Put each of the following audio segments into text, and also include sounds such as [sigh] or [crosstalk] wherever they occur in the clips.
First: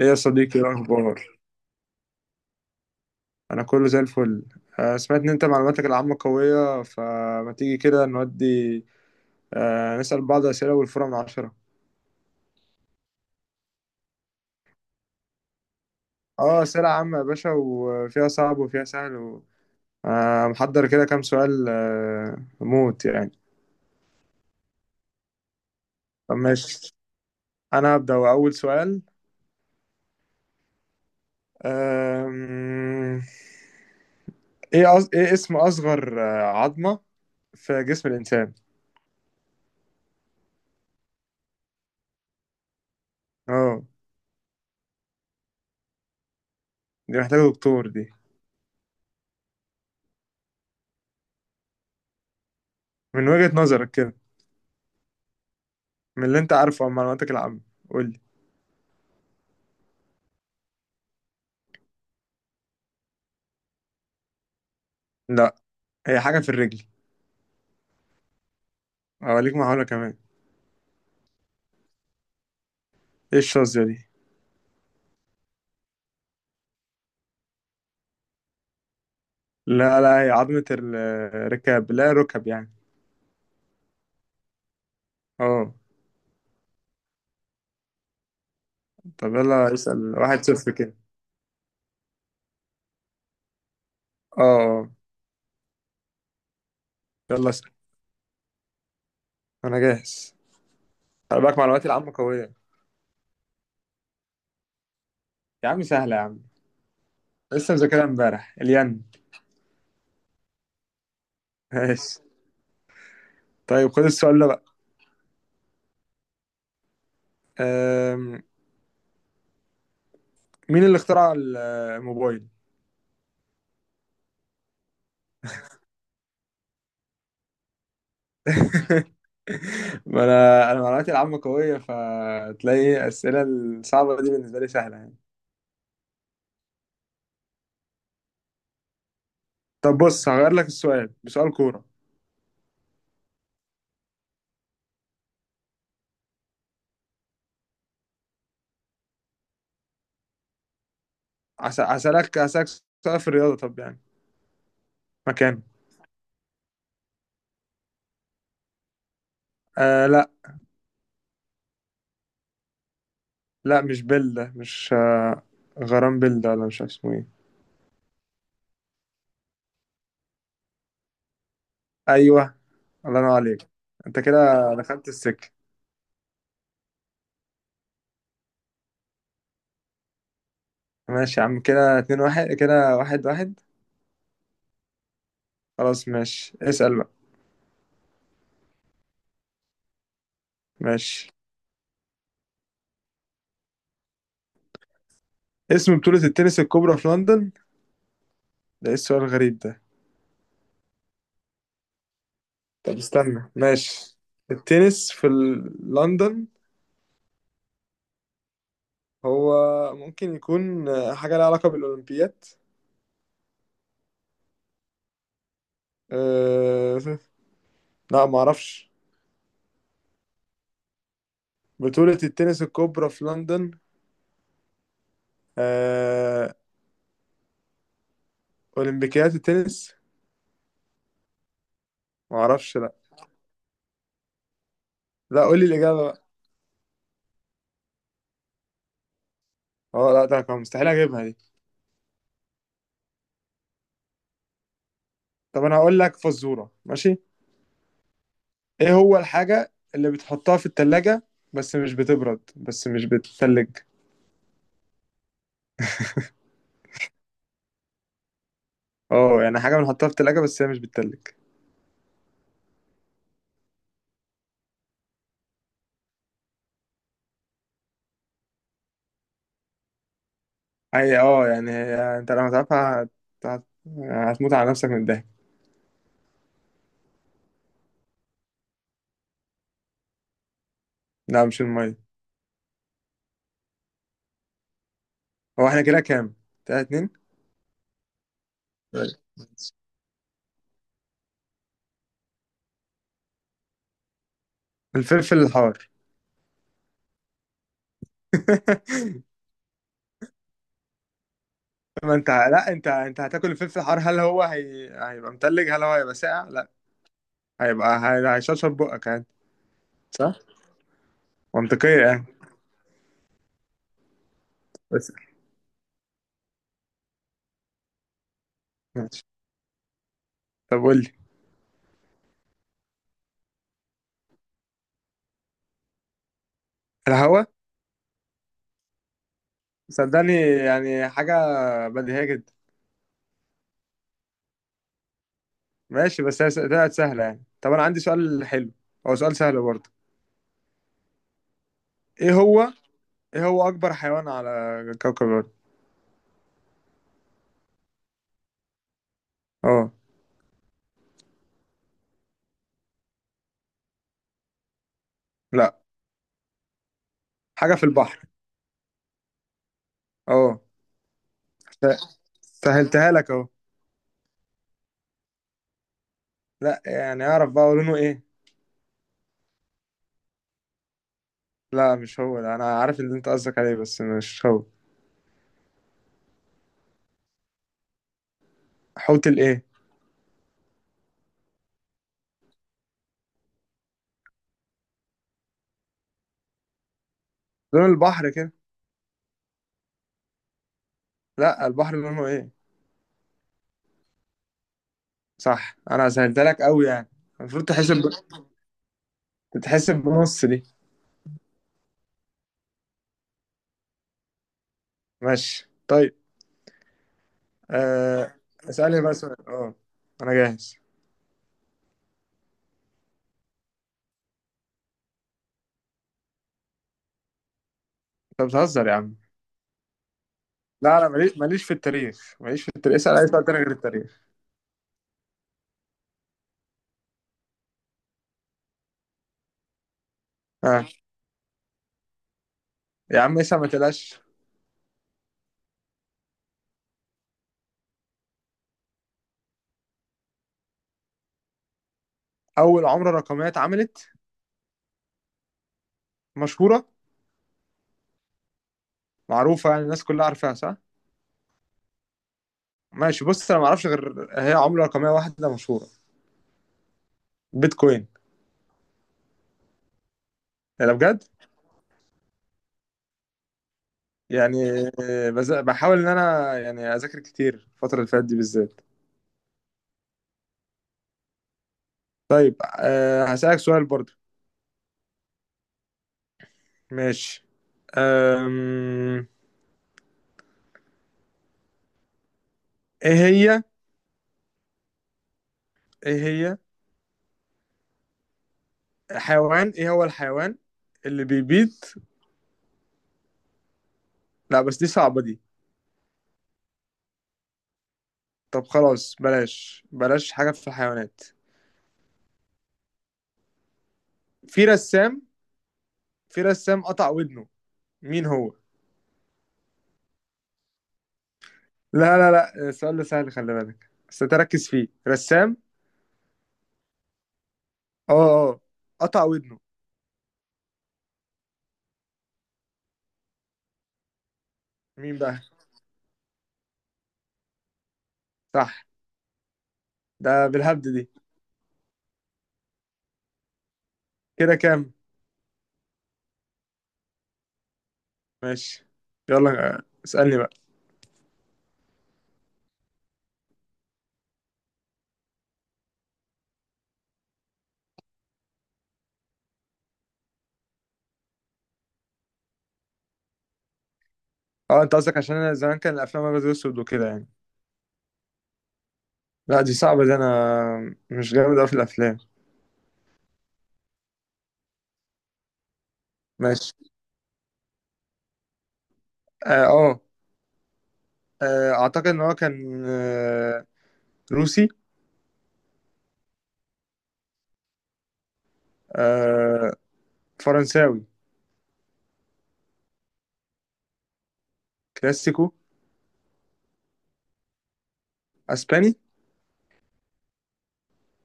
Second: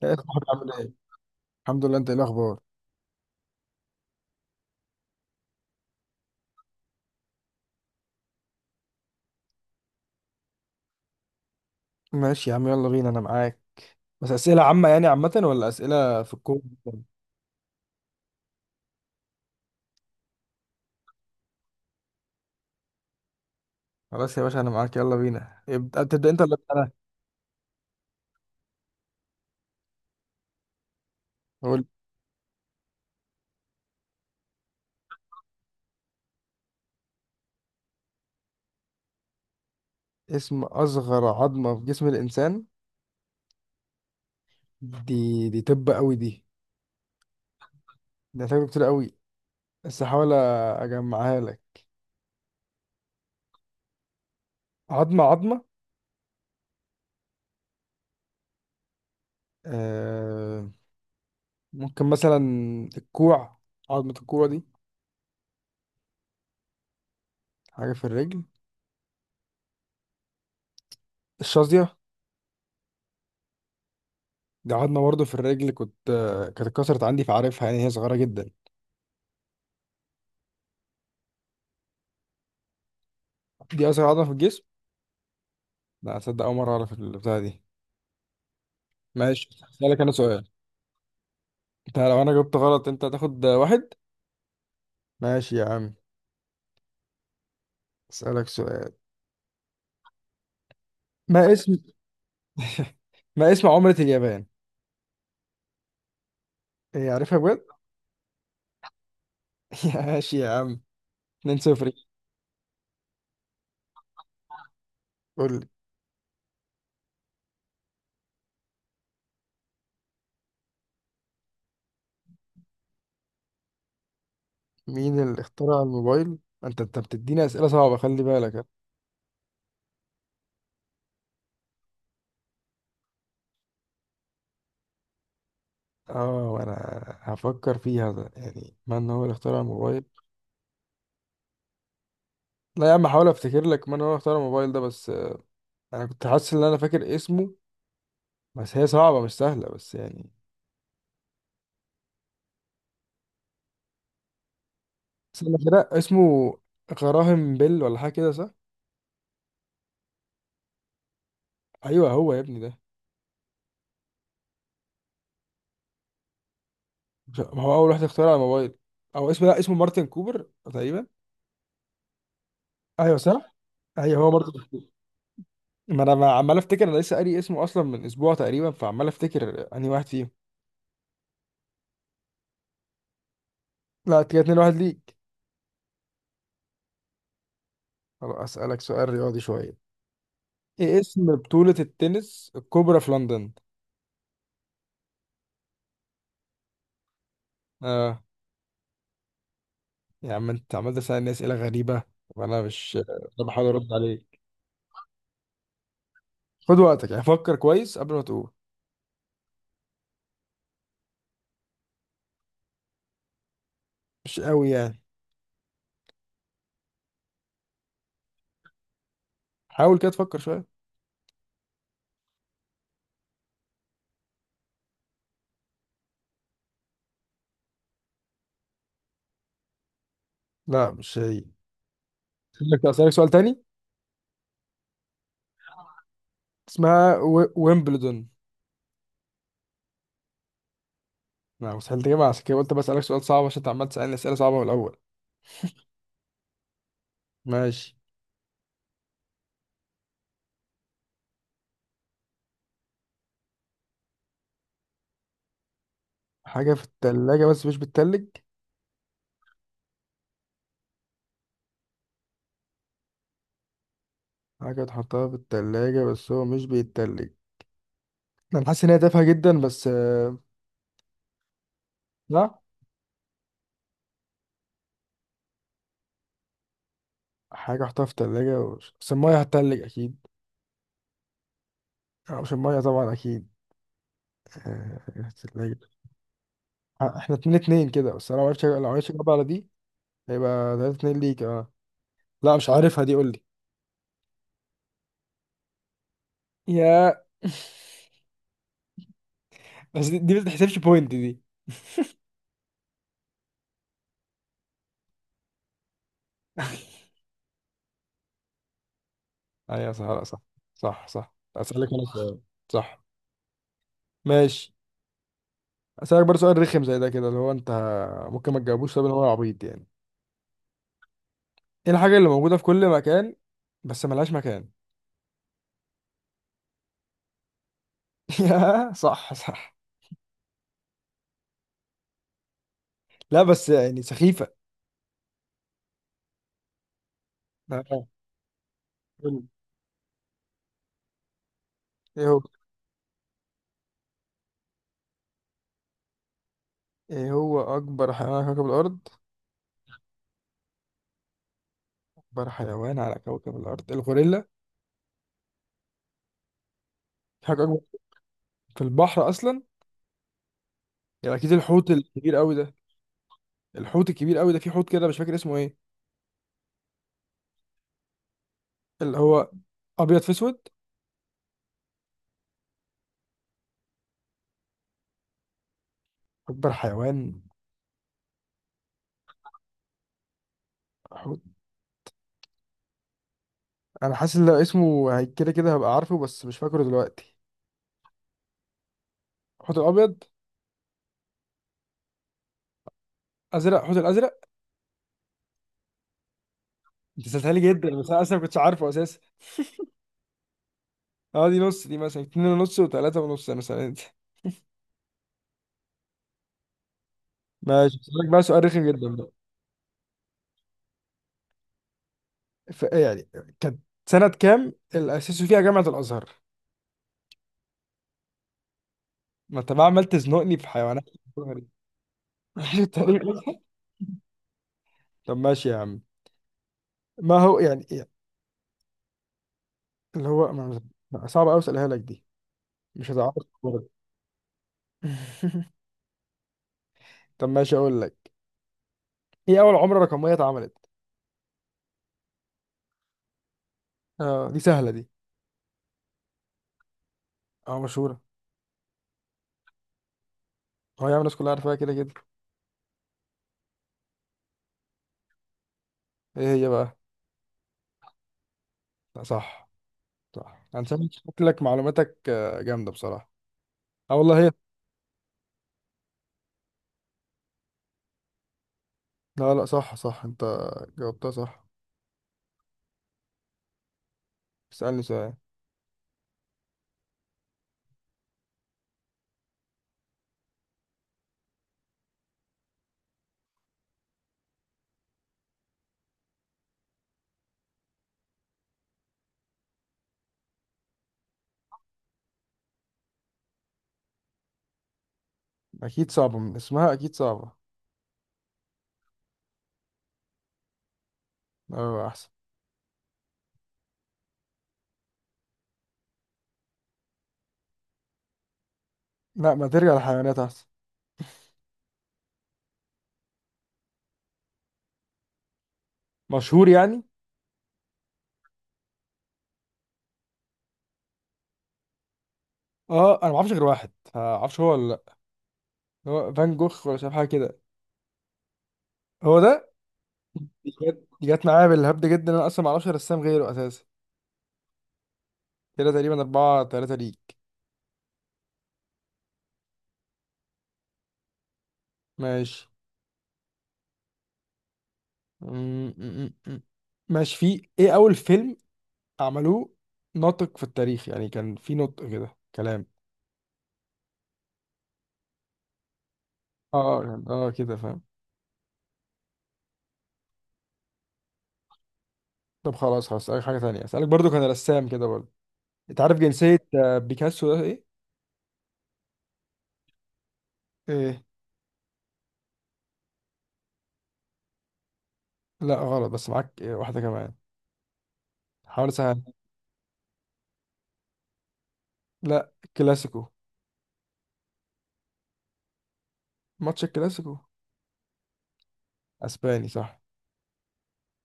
ايه ايه يا الاخبار؟ صديقي، ايه عامل ايه؟ الاخبار؟ الحمد لله، انت ايه الاخبار؟ انا كله زي الفل. سمعت ان انت معلوماتك العامة قوية، فما تيجي كده نودي نسأل بعض اسئلة والفورة من 10. ماشي يا عم، يلا بينا، انا معاك. بس اسئله عامه يعني، عامه ولا اسئله في الكون؟ اه، اسئلة عامة يا باشا، وفيها صعب وفيها سهل محضر كده كام سؤال موت يعني. خلاص يا باشا، انا معاك يلا بينا، ابدا، تبدا طب انت ولا أبدأ انا؟ ماشي، انا هبدأ اول سؤال. قول. آم، ايه اسم اصغر عظمة في جسم الانسان؟ اسم اصغر عظمه في جسم الانسان. اه، دي طب قوي دي. دي محتاجة دكتور دي. دي هتاخد كتير قوي، بس هحاول اجمعها لك. من وجهة نظرك كده، عظمه عظمه. من اللي انت عارفه عن معلوماتك العامة، قول لي. آه ممكن مثلا الكوع، عظمه الكوع دي. لا، هي حاجة في الرجل. حاجه في الرجل. اوريك محاولة كمان. الشظيه. ايه الشظية دي؟ دي عظمه برضه في الرجل، كنت آه، كانت اتكسرت عندي فعارفها، يعني هي صغيره جدا. لا لا، هي عظمة الركاب، لا ركب يعني. دي أسرع عضلة في الجسم؟ اه. لا أصدق، أول مرة أعرف البتاعة دي. طب ماشي يلا أسألك أنا اسأل، سؤال. 1-0 كده. أنت لو أنا جبت غلط أنت هتاخد واحد. اه اه. ماشي يا عم. يلا اسأل، أسألك سؤال. انا جاهز، خلي ما بالك اسم معلوماتي العامة قوية. [laughs] ما اسم عملة اليابان؟ يا عم سهلة يا عم، إيه، عارفها بجد؟ لسه مذاكرها امبارح الين. [laughs] ماشي يا عم. 2-0. ماشي. طيب خد السؤال ده بقى. قول لي أم... مين اللي اخترع الموبايل؟ مين اللي اخترع الموبايل؟ أنت بتديني أسئلة صعبة، خلي بالك. [laughs] ما انا معلوماتي العامة قوية، فتلاقي الأسئلة الصعبة دي بالنسبة لي سهلة يعني. اه، وانا هفكر فيها، ده يعني من هو اللي اخترع طب الموبايل. بص، هغير لك السؤال بسؤال كورة. لا يا عم، هحاول افتكر لك من هو اللي اخترع الموبايل ده، بس. انا كنت حاسس ان انا فاكر اسمه، بس هي صعبة مش سهلة بس يعني. هسألك سؤال في الرياضة، طب يعني استنى مكانه. كده، اسمه غراهم بيل ولا حاجه كده، صح؟ لا ايوه هو يا ابني ده. لا، مش بيل ده، مش غرام بيل ده، ولا مش عارف اسمه ايه. ما هو اول واحد اخترع على الموبايل، او اسمه لا، اسمه مارتن كوبر تقريبا. ايوه، ايوه الله ينور صح. عليك، انت ايوه هو كده مارتن كوبر. دخلت السكة. ما انا عمال افتكر، انا لسه قاري اسمه اصلا من اسبوع تقريبا، فعمال افتكر انهي واحد فيهم. ماشي يا عم، كده 2-1، كده 1-1. لا كده 2 واحد ليك. خلاص ماشي، اسأل بقى. خلاص اسالك سؤال رياضي شويه. ايه اسم ماشي. بطوله التنس الكبرى في لندن؟ اسم بطولة التنس الكبرى في لندن؟ اه. ده ايه السؤال الغريب ده؟ يا عم انت عمال تسالني اسئله غريبه، وانا مش، طب انا استنى، بحاول ارد ماشي. عليك. التنس في لندن. خد وقتك يعني، فكر كويس قبل ما تقول. هو ممكن يكون حاجة لها علاقة بالأولمبياد. مش قوي يعني. أه... لا، ما اعرفش. حاول كده تفكر شوية. بطولة التنس الكبرى في لندن. أه... اولمبيكيات التنس. لا مش هي. ما اعرفش، أسألك لا. أسألك سؤال تاني. لا، قول لي الاجابة بقى. اسمها ويمبلدون. اه، لا ده كان مستحيل اجيبها دي. لا مستحيل تجيبها، عشان كده قلت بسألك سؤال صعب عشان أنت عمال تسألني أسئلة صعبة من الأول. طب انا هقول لك فزورة، ماشي. ماشي. ايه هو الحاجة اللي بتحطها في التلاجة، بس مش بتبرد، بس مش بتتلج؟ حاجة في التلاجة بس مش بتتلج. اه يعني حاجة بنحطها في التلاجة بس هي مش بتتلج. حاجة تحطها في التلاجة بس هو مش بيتلج. أنا حاسس إن هي تافهة جدا بس. اي اه يعني انت لما لا. تعرفها هت... هتموت على نفسك من الضحك. حاجة أحطها في التلاجة بس المية هتتلج أكيد. لا مش المية. أو مش المية طبعا، أكيد. آه، هو التلاجة. احنا كده كام؟ تلاتة اتنين؟ إحنا 2-2 كده، بس أنا لو معرفش طيب. أجاوب على دي. هيبقى 3-2 ليك أه. لا مش عارفها دي، قول. الفلفل الحار. يا [laughs] [laughs] بس دي ما تحسبش بوينت دي. ما انت، لا انت هتاكل الفلفل الحار، هل هو هيبقى متلج، هل هو هيبقى ساقع؟ لا، هيبقى هيشرشر بقك يعني. ايوه صح، لا صح، صح. صح صح، اسالك منطقية انا يعني. سؤال. صح. ماشي. بس اسألك برضه سؤال رخم زي ده كده، اللي هو انت ممكن ما تجاوبوش، طب ماشي، هو عبيط يعني. طب قول لي. ايه الحاجة اللي موجودة في كل مكان بس ملهاش مكان؟ الهوا. [laughs] يا، صح صح. صدقني يعني حاجة بديهية جدا. لا بس يعني سخيفة. ماشي، بس هي طلعت سهلة يعني. طب أنا عندي آه. سؤال حلو، هو قول سؤال لي. سهل برضه. ايه إيه هو هو إيه هو أكبر حيوان على كوكب الأرض؟ ايه هو اكبر حيوان على كوكب الارض؟ أه. اكبر حيوان على كوكب الارض، الغوريلا؟ لا، في حاجة حاجة اكبر؟ في البحر. في البحر اصلا. أه. يبقى اكيد الحوت الكبير قوي ده. سهلتها لك أهو. الحوت الكبير قوي ده، في حوت كده مش فاكر اسمه ايه. لا، يعني أعرف بقى لونه إيه؟ اللي هو ابيض في اسود. لا مش هو ده، انا عارف اللي انت قصدك عليه، بس مش هو. اكبر حيوان حوت الايه؟ حوت. انا حاسس ان لو اسمه كده كده هبقى عارفه بس مش فاكره دلوقتي. لون البحر كده. حوت الابيض. لا، البحر لونه ايه؟ ازرق، حوت الازرق. صح. انا سهلت لك قوي يعني. انت سالتها لي المفروض جدا، تحسب بس انا اصلا ما كنتش عارفه اساسا. تتحسب بنص دي. اه دي نص، دي مثلا اتنين ونص وتلاته ونص مثلا انت. ماشي طيب. ماشي هسألك آه... بقى سؤال رخم اسالني بقى جدا بقى. سؤال، اه، انا جاهز. يعني كانت، سنة كام اللي أسسوا فيها جامعة الأزهر؟ انت بتهزر يا عم. ما أنت بقى عمال تزنقني في لا، حيوانات، انا تاريخ ماليش ماليش في التاريخ، ماليش في التاريخ، اسال اي الأزهر؟ سؤال تاني [laughs] غير التاريخ. طب ماشي يا عم. ما هو يعني إيه؟ اللي هو اه صعب أوي أسألها لك دي، مش يا عم هتعرف اسال ما برضه. تقلقش. [laughs] طب ماشي اقول لك، ايه اول عملة رقمية اتعملت؟ اول عمله رقميه اتعملت؟ اه دي سهلة دي. مشهوره، اه مشهورة. معروفه يعني الناس كلها عارفاها صح. هو يا عم الناس كلها عارفاها كده كده. ماشي، بص انا ما اعرفش غير هي عمله رقميه واحده مشهوره. ايه هي بقى؟ بيتكوين. لا صح صح، انا انا شايف بجد شكلك معلوماتك جامدة بصراحة. اه والله هي. يعني بحاول ان انا يعني اذاكر كتير الفتره اللي فاتت دي بالذات. لا لا صح صح، انت جاوبتها صح. طيب أه هسألك سؤال برضو. اسألني سؤال. ماشي. أم... ايه هي ايه هي حيوان ايه هو الحيوان اللي بيبيض؟ لا بس دي صعبه دي. اكيد صعبة من اسمها اكيد صعبة. طب خلاص بلاش بلاش حاجه في الحيوانات. اه احسن. في رسام، في رسام قطع ودنه، مين هو؟ لا ما ترجع للحيوانات احسن. لا لا لا، السؤال ده سهل، خلي بالك بس تركز فيه، رسام. مشهور يعني. اه. اه، قطع ودنه. اه انا ما اعرفش غير واحد، ما اعرفش هو ولا لا. مين بقى؟ هو فان جوخ ولا، شايف حاجة كده. صح. هو ده. ده بالهبد جت دي. جت معايا بالهبد جدا، انا اصلا ما اعرفش رسام غيره اساسا. كده كام؟ كده تقريبا 4-3 ليك. ماشي. يلا اسألني بقى. ماشي. م- م- م- م. ماشي. في إيه أول فيلم عملوه ناطق في التاريخ، يعني كان في نطق كده كلام. اه، انت قصدك عشان انا زمان كان الافلام ابيض واسود اه، وكده يعني. اه كده فاهم. لا دي صعبة دي، انا مش جامد اوي في الافلام. طب خلاص هسألك حاجة تانية أسألك برضو، كان رسام كده برضو. أنت عارف جنسية ماشي. بيكاسو ده إيه؟ اه إيه؟ اعتقد ان هو كان روسي. لا غلط، بس معاك واحدة كمان. حاول أسهل. آه، فرنساوي. لا كلاسيكو. كلاسيكو. ماتش الكلاسيكو. اسباني. اسباني؟ صح.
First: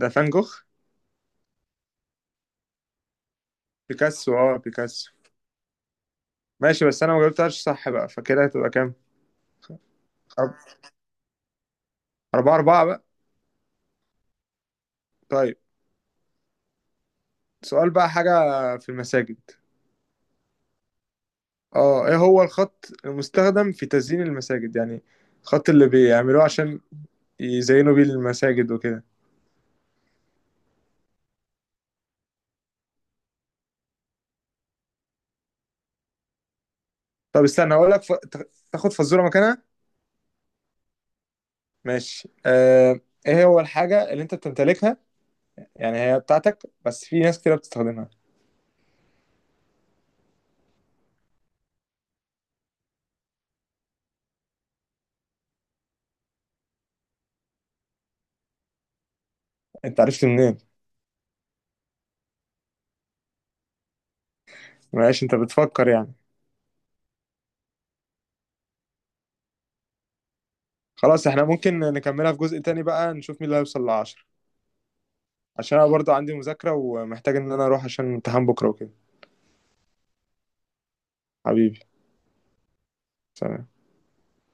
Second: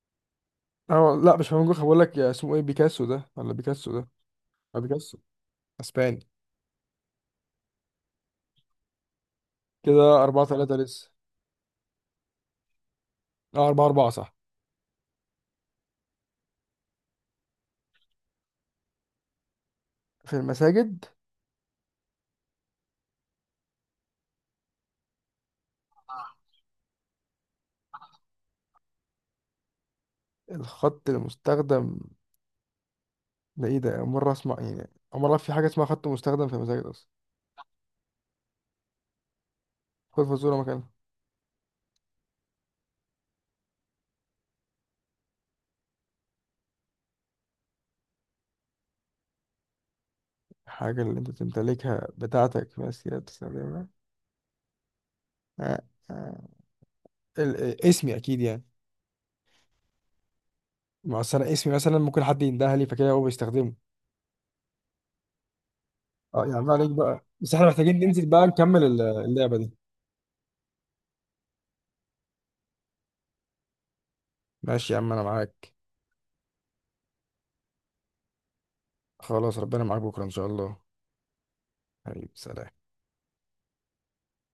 ده فان جوخ. اه لا مش فاهم، بقول لك اسمه ايه بيكاسو ده ولا بيكاسو ده. بيكاسو، اه اه بيكاسو. بيكاسو. اسباني. ماشي، بس انا ما جبتهاش صح بقى، فكده هتبقى كام؟ كده 4-3 أرب- لسه. 4-4 بقى. اه 4-4 صح. طيب، سؤال بقى، حاجة في المساجد. في المساجد. اه، ايه هو الخط المستخدم في تزيين المساجد يعني، الخط اللي بيعملوه عشان يزينوا بيه المساجد وكده. الخط المستخدم، ده ايه؟ ده أول مرة اسمع يعني، أول مرة في حاجة اسمها خط مستخدم في المساجد أصلا. طب استنى هقول لك تاخد فزورة مكانها. خد فزورة مكانها. ماشي. ايه هو الحاجة اللي انت بتمتلكها؟ يعني هي بتاعتك، بس في ناس كده بتستخدمها. الحاجة اللي أنت تمتلكها، بتاعتك بس هي بتستخدمها. آه، آه. ال- اسمي اكيد يعني. انت عرفت منين؟ ما أصل أنا اسمي مثلا ممكن حد يندهلي لي فكده هو بيستخدمه. معلش انت بتفكر يعني. اه يا عم عليك بقى، بس احنا محتاجين ننزل بقى نكمل اللعبة دي. خلاص، احنا ممكن نكملها في جزء تاني بقى، نشوف مين اللي هيوصل لعشرة. ماشي يا عم أنا معاك. عشان انا برضو عندي مذاكرة، ومحتاج ان انا اروح عشان امتحان بكرة وكده. خلاص ربنا معاك بكرة إن شاء الله. حبيبي حبيبي سلام. سلام.